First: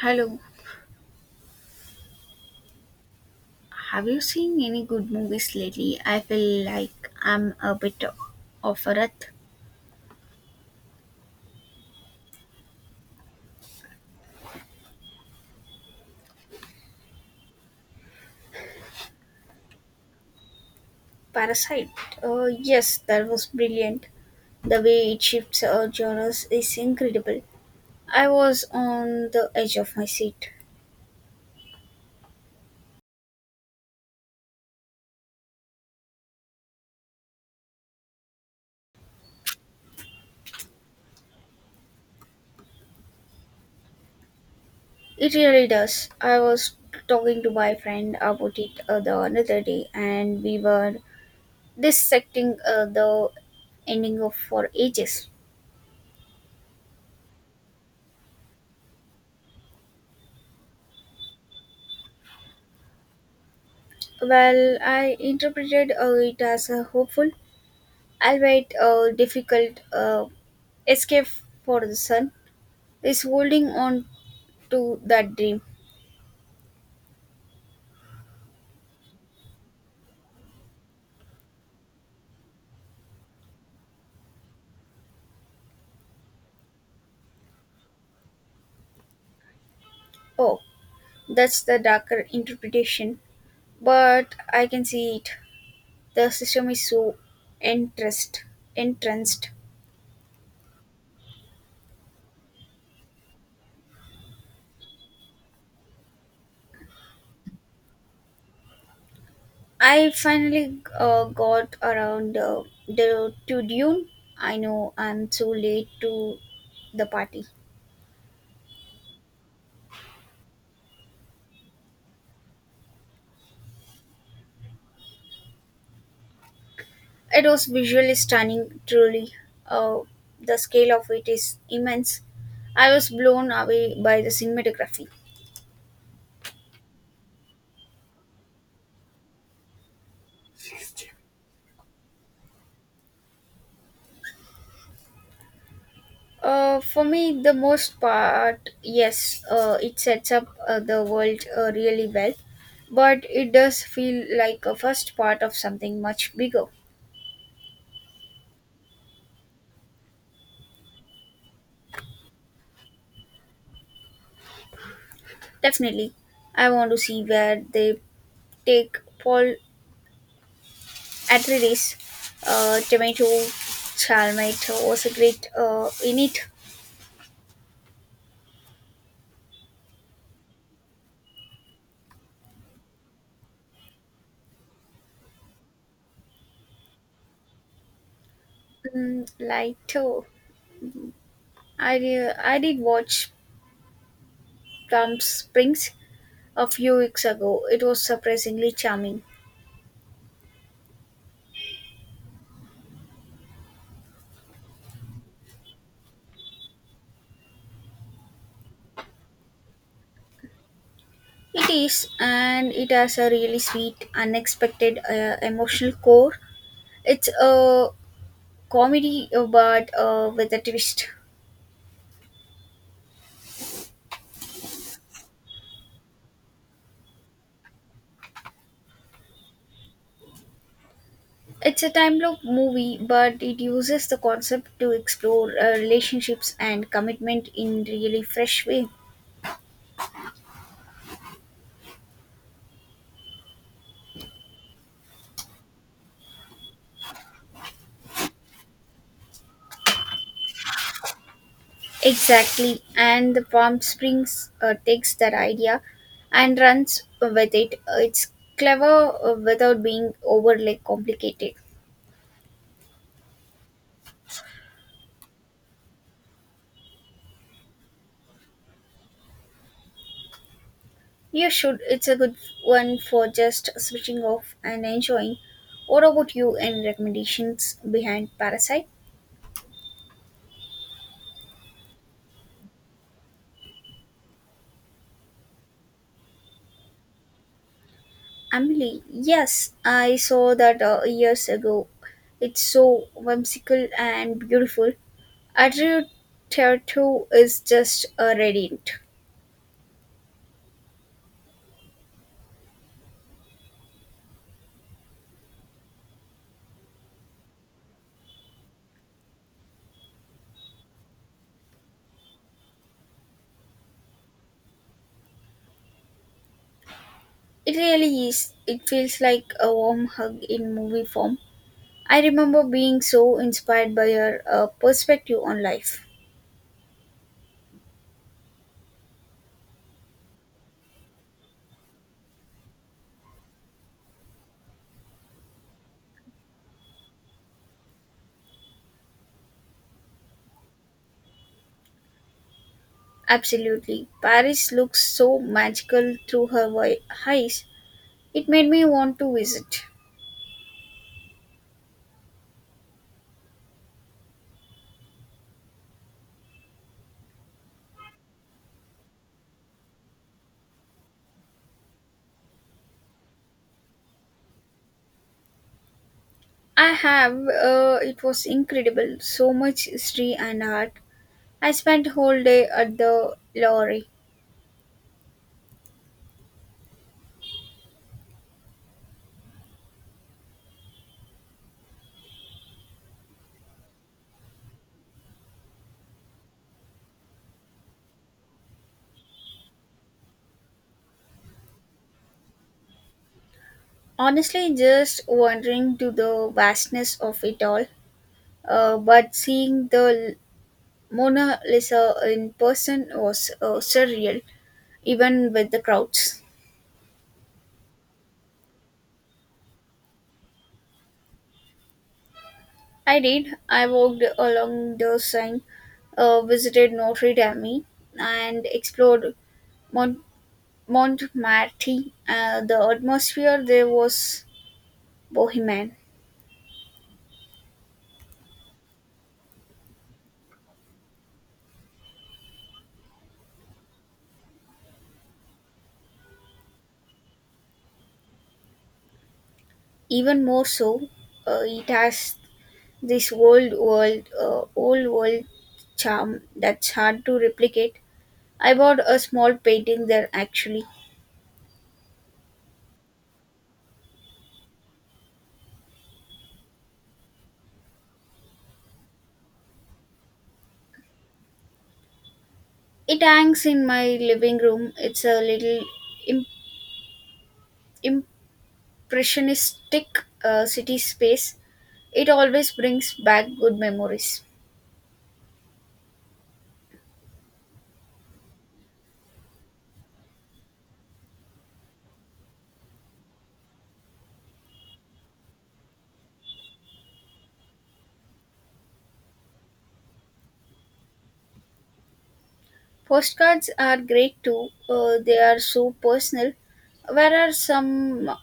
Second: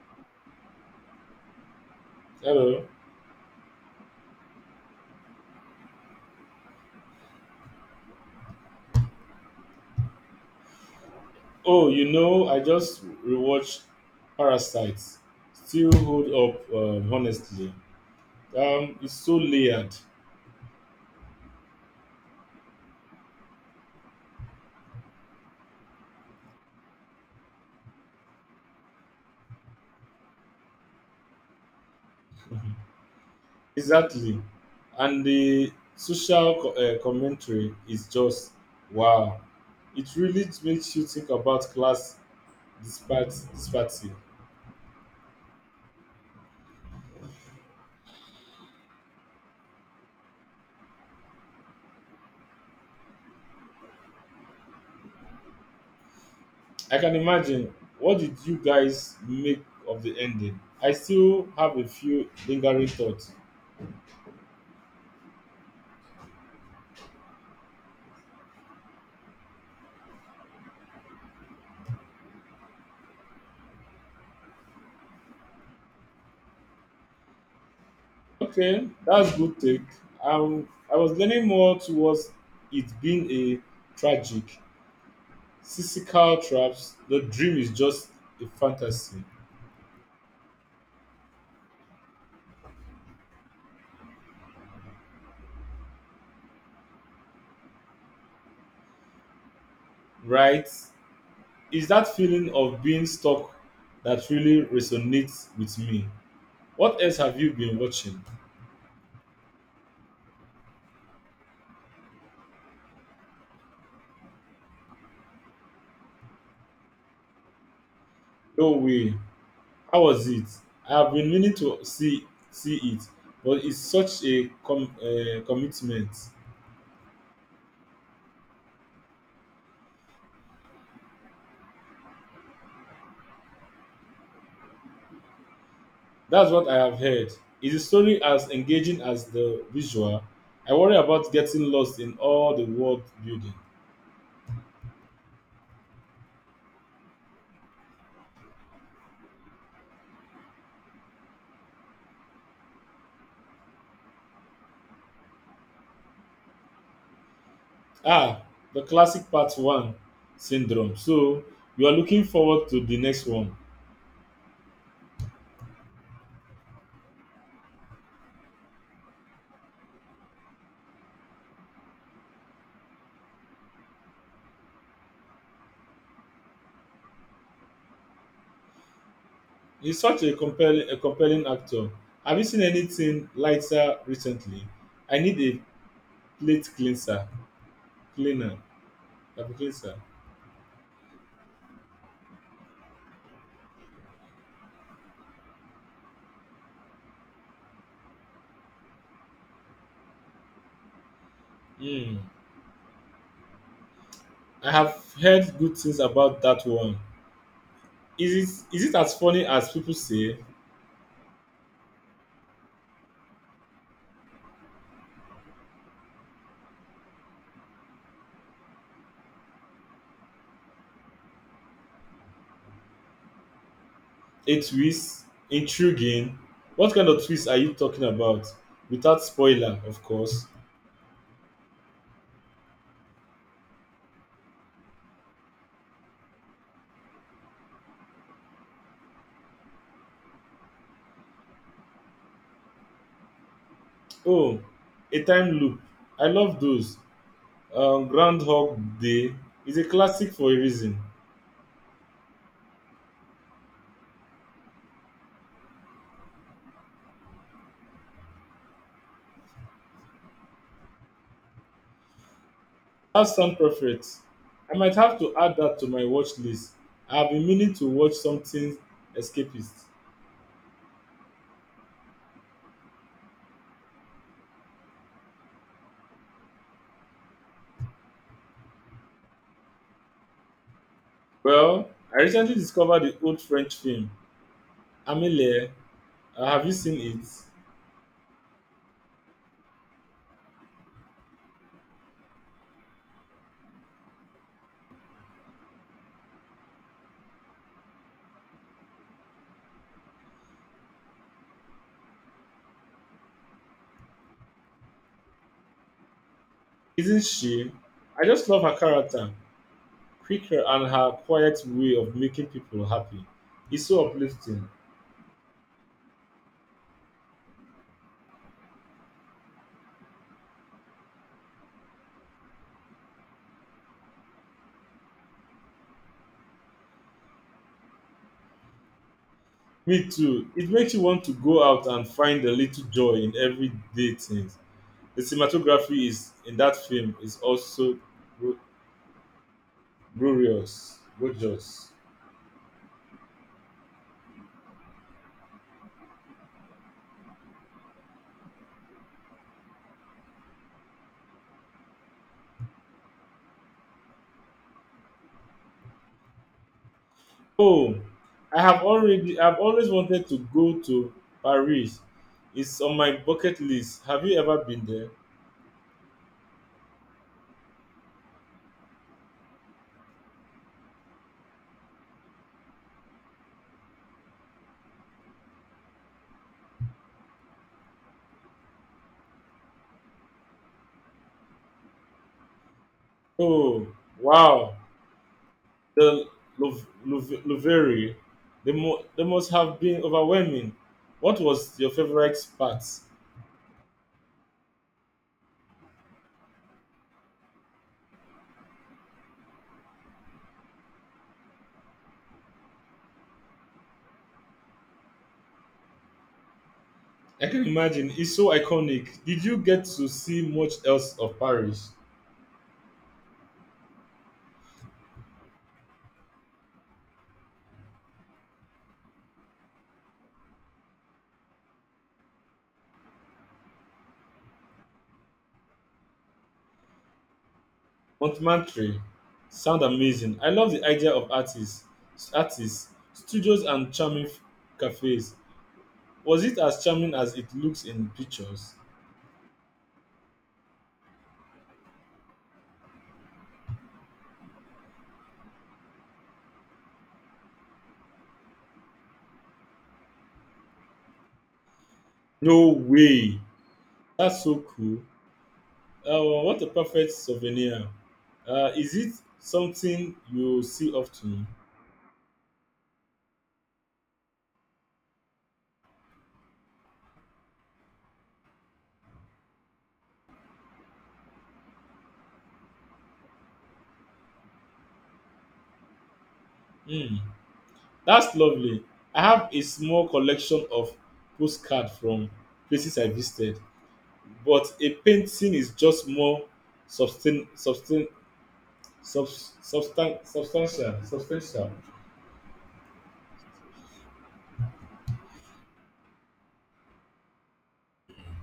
Hello. Hello. Have you seen any good movies lately? I feel like I'm a bit of a rut. Oh, you know, I just rewatched Parasites. Still hold up, honestly. It's so layered. Parasite. Yes, that was brilliant. The way it shifts genres is incredible. I was on the edge of my seat. Exactly. And the social commentary is just wow. It really makes you think about class disparity. It really does. I was talking to my friend about it the another day, and we were dissecting the ending of for ages. I can imagine. What did you guys make of the ending? I still have a few lingering thoughts. Well, I interpreted it as hopeful, albeit a difficult escape for the son, is holding on to that dream. Okay, that's good take. I was leaning more towards it being a tragic, cynical traps. The dream is just a fantasy, Oh, that's the darker interpretation, but I can see it. The system is so entranced. entranced. right? It's that feeling of being stuck that really resonates with me. What else have you been watching? I finally got around to Dune. I know I'm too late to the party. No way. How was it? I have been meaning to see it, but it's such a commitment. It was visually stunning, truly. Uh, the scale of it is immense. I was blown away by the cinematography. That's what I have heard. Is the story as engaging as the visual? I worry about getting lost in all the world building. For me, the most part, yes, it sets up the world really well, but it does feel like a first part of something much bigger. Ah, the classic part one syndrome. So you are looking forward to the next one. Definitely, I want to see where they take Paul Atreides. Tomato Chalmite was a great in it. He's such a compelling actor. Have you seen anything lighter recently? I need a plate cleanser, cleaner, a cleanser. Lighter. I did watch Plum Springs a few weeks ago. It was surprisingly charming. Hmm. I have heard good things about that one. Is it as funny as people say? It is, and it has a really sweet, unexpected emotional core. It's a comedy, but with a twist. A twist? Intriguing? What kind of twist are you talking about? Without spoiler, of course. It's a time loop movie, but it uses the concept to explore relationships and commitment in really fresh way. Oh, a time loop. I love those. Groundhog Day is a classic for a reason. Exactly, and the Palm Springs takes that idea and runs with it. It's clever without being overly complicated. That sound perfect. I might have to add that to my watch list. I have been meaning to watch something escapist. You should. It's a good one for just switching off and enjoying. What about you? Any recommendations behind Parasite? Well, I recently discovered the old French film Amelie. Have you seen it? Emily, yes, I saw that years ago. It's so whimsical and beautiful. Adrio Tertu is just a radiant. Isn't she? I just love her character, quicker and her quiet way of making people happy. It's so uplifting. It really is. It feels like a warm hug in movie form. I remember being so inspired by her perspective on life. Me too. It makes you want to go out and find a little joy in everyday things. The cinematography is in that film is also glo- glorious, gorgeous. Absolutely. Paris looks so magical through her eyes. It made me want to visit. Oh, I have already. I've always wanted to go to Paris. It's on my bucket list. Have you ever been there? I have. It was incredible. So much history and art. I spent whole day at the lorry. Oh, wow, the Lovere, they must have been overwhelming. What was your favorite part? Honestly, just wandering to the vastness of it all. But seeing the Mona Lisa in person was surreal, even with the crowds. I can imagine. It's so iconic. Did you get to see much else of Paris? I did. I walked along the Seine, visited Notre Dame, and explored Mont- Montmartre. The atmosphere there was bohemian. Montmartre. Sound amazing. I love the idea of artists, studios, and charming cafes. Was it as charming as it looks in pictures? Even more so, it has this old world charm that's hard to replicate. I bought a small painting there actually. No way. That's so cool. Well, what a perfect souvenir. Is it something you see often? It hangs in my living room. It's a little im- impressionistic city space. It always brings back good memories. Hmm, that's lovely. I have a small collection of postcards from places I visited, but a painting is just more substan- substan- substantial. Substantial. Postcards are great too. They are so personal. Where are some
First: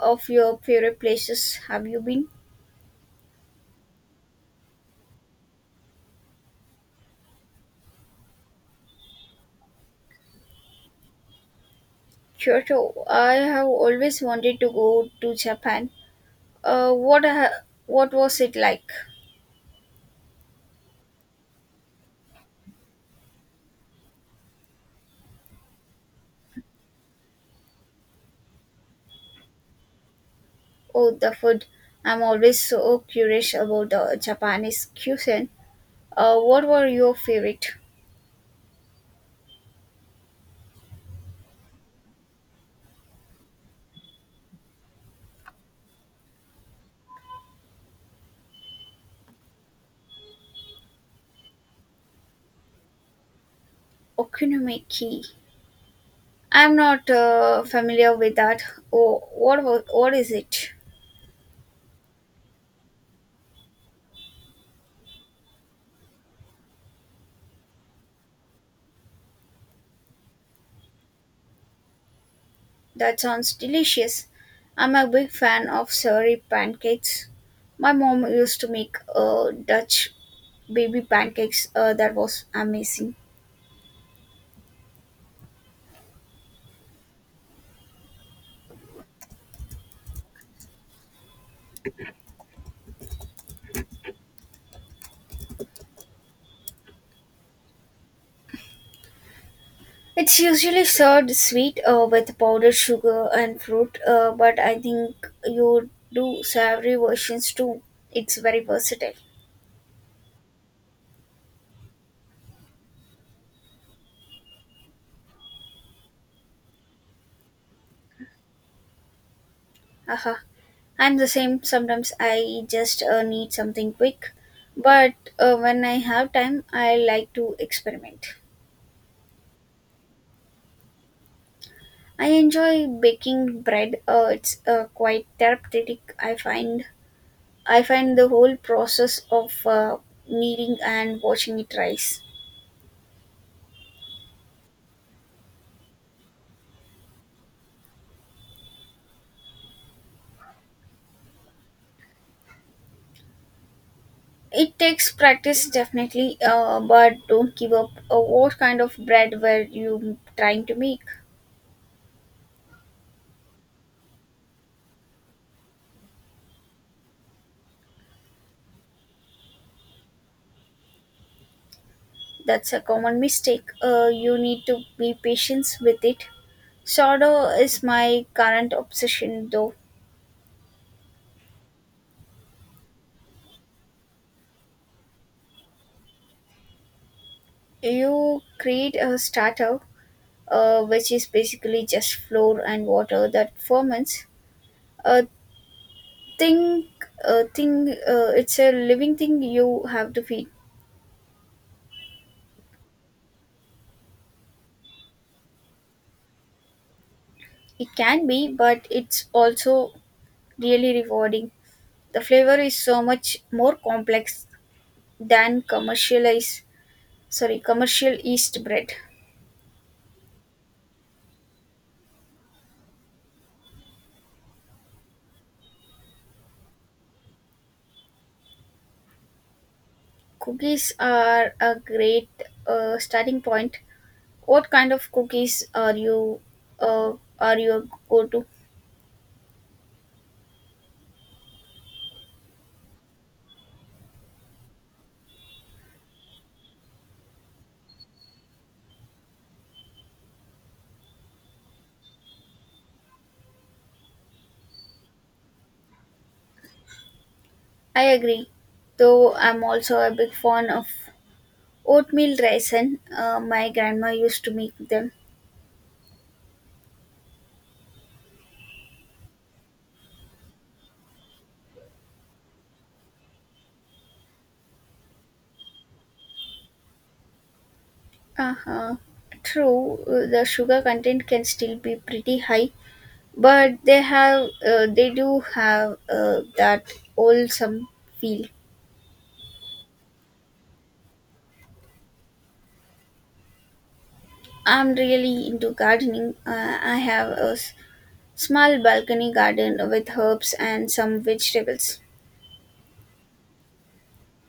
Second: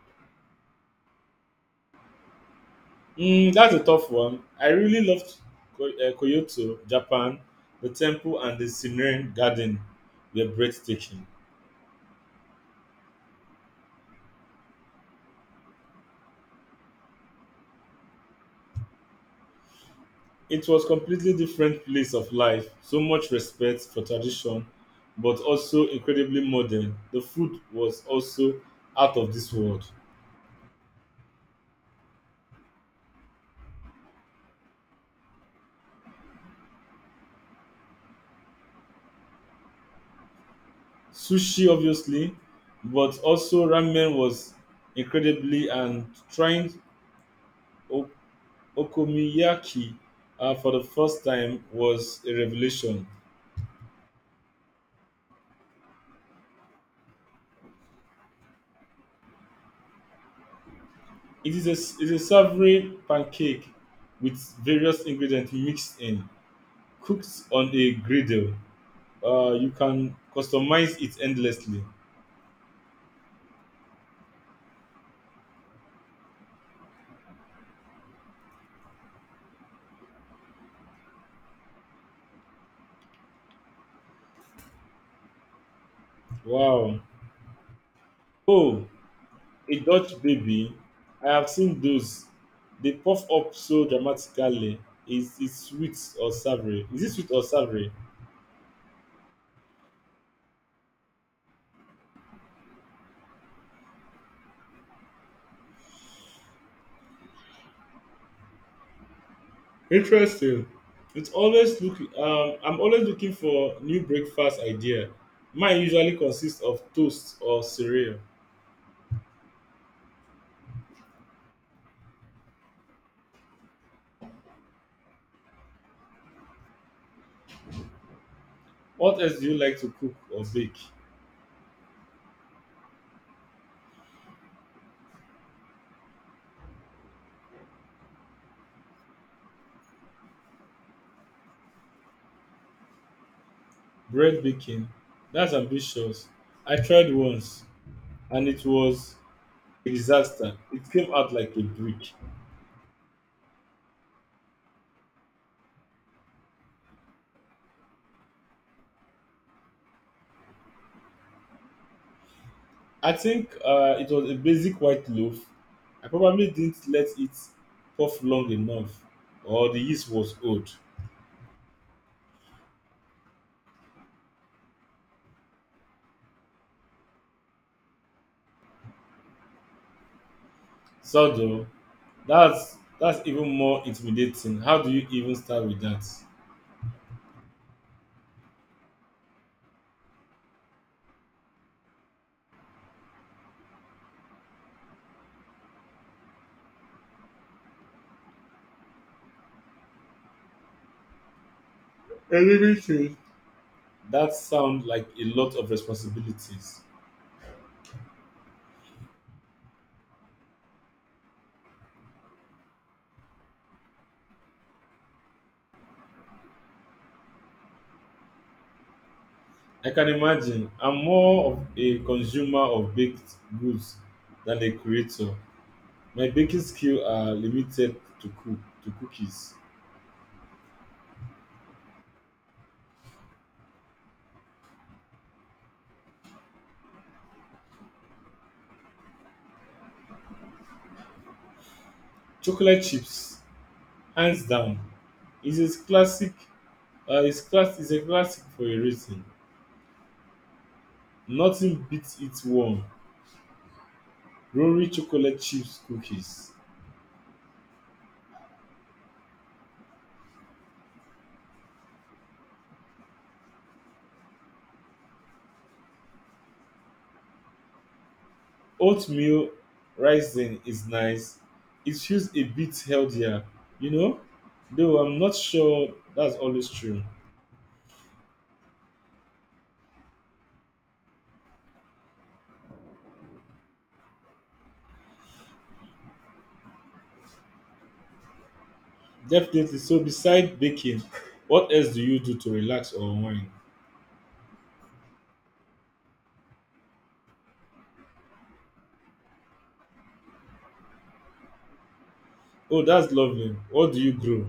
of your favorite places have you been? Hmm, that's a tough one. I really loved Kyoto, Japan. The temple and the Shinrin Garden were breathtaking. Kyoto. I have always wanted to go to Japan. What was it like? It was completely different place of life. So much respect for tradition, but also incredibly modern. The food was also out of this world. Oh, the food. I'm always so curious about the Japanese cuisine. What were your favorite Sushi, obviously, but also ramen was incredibly and trying o- okonomiyaki for the first time was a revelation. okonomiyaki? I'm not familiar with that. Oh, what is it? It is a savory pancake with various ingredients mixed in, cooked on a griddle. You can customize it endlessly. That sounds delicious. I'm a big fan of savory pancakes. My mom used to make Dutch baby pancakes. That was amazing. Wow. Oh, a Dutch baby. I have seen those. They puff up so dramatically. Is it sweet or savory? It's usually served sweet with powdered sugar and fruit, but I think you do savory versions too. It's very versatile. Interesting. It's always look. I'm always looking for new breakfast idea. Mine usually consists of toast or cereal. Aha. I'm the same. Sometimes I just need something quick, but when I have time, I like to experiment. What else do you like to cook or bake? I enjoy baking bread. It's quite therapeutic. I find the whole process of kneading and watching it rise. Bread baking. That's ambitious. I tried once, and it was disaster. It came out like a brick. It takes practice definitely, but don't give up. What kind of bread were you trying to make? I think it was a basic white loaf. I probably didn't let it puff long enough, or the yeast was old. That's a common mistake. You need to be patient with it. Sourdough is my current obsession though. So though, that's even more intimidating. How do you even start with that? You create a starter, which is basically just flour and water that ferments. A thing, a thing, it's a living thing you have to feed. Everything. That sounds like a lot of responsibilities. It can be, but it's also really rewarding. The flavor is so much more complex than commercial yeast bread. I can imagine. I'm more of a consumer of baked goods than a creator. My baking skills are limited to cook to cookies. Cookies are a great starting point. What kind of cookies are you uh, are your go-to? Chocolate chips, hands down, is a classic. Is a classic for a reason. Nothing beats it warm. Rory chocolate chips cookies. I agree, though I'm also a big fan of oatmeal raisin. My grandma used to make them. Oatmeal rising is nice. It feels a bit healthier, you know. Though I'm not sure that's always true. Uh-huh. True, the sugar content can still be pretty high, but they do have that wholesome feel. Definitely. So beside baking, what else do you do to relax or unwind? I'm really into gardening. I have a small balcony garden with herbs and some vegetables. Oh, that's lovely. What do you grow?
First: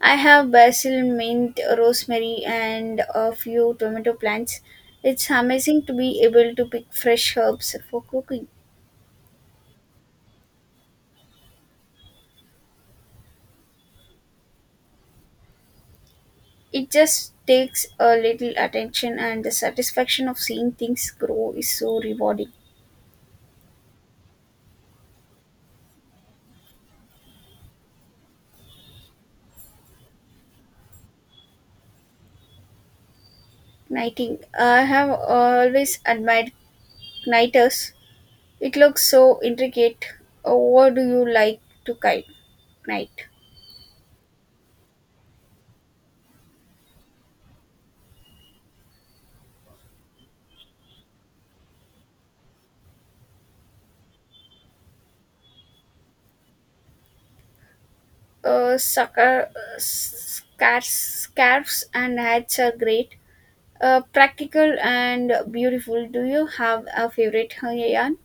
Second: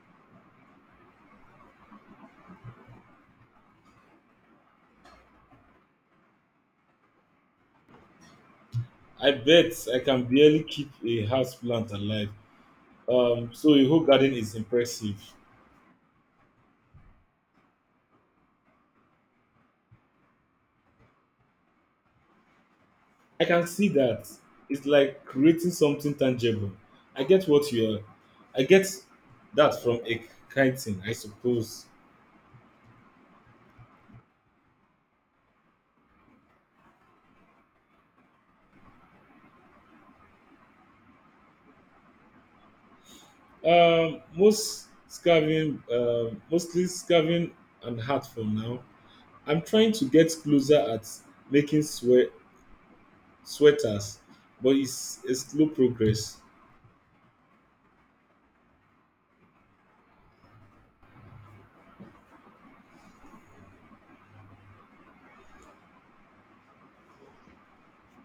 I have basil, mint, rosemary, and a few tomato plants. It's amazing to be able to pick fresh herbs for cooking. I bet I can barely keep a house plant alive. So your whole garden is impressive. It just takes a little attention, and the satisfaction of seeing things grow is so rewarding. I can see that. It's like creating something tangible. I get what you are. I get that from a kiting, I suppose. Knighting. I have always admired kniters. It looks so intricate. What do you like to kite? Knight? Mostly scarving and hat for now. I'm trying to get closer at making sweaters, but it's a slow progress. Scarves and hats are great. Practical and beautiful. Do you have a favorite hanger yarn?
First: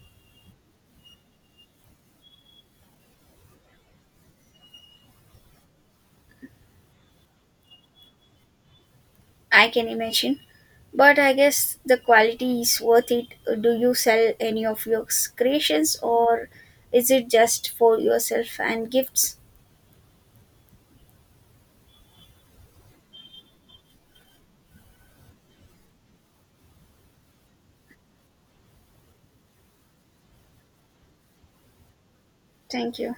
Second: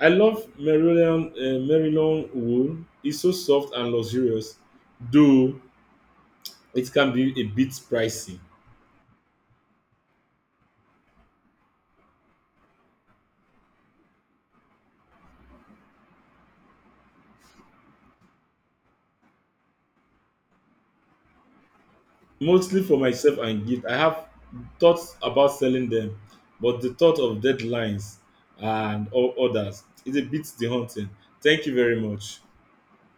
I love Maryland wool. It's so soft and luxurious, though it can be a bit pricey, I can imagine. But I guess the quality is worth it. Do you sell any of your creations or is it just for yourself and gifts? mostly for myself and gift. I have thoughts about selling them, but the thought of deadlines and all others is a bit daunting. Thank you very much. Thank you.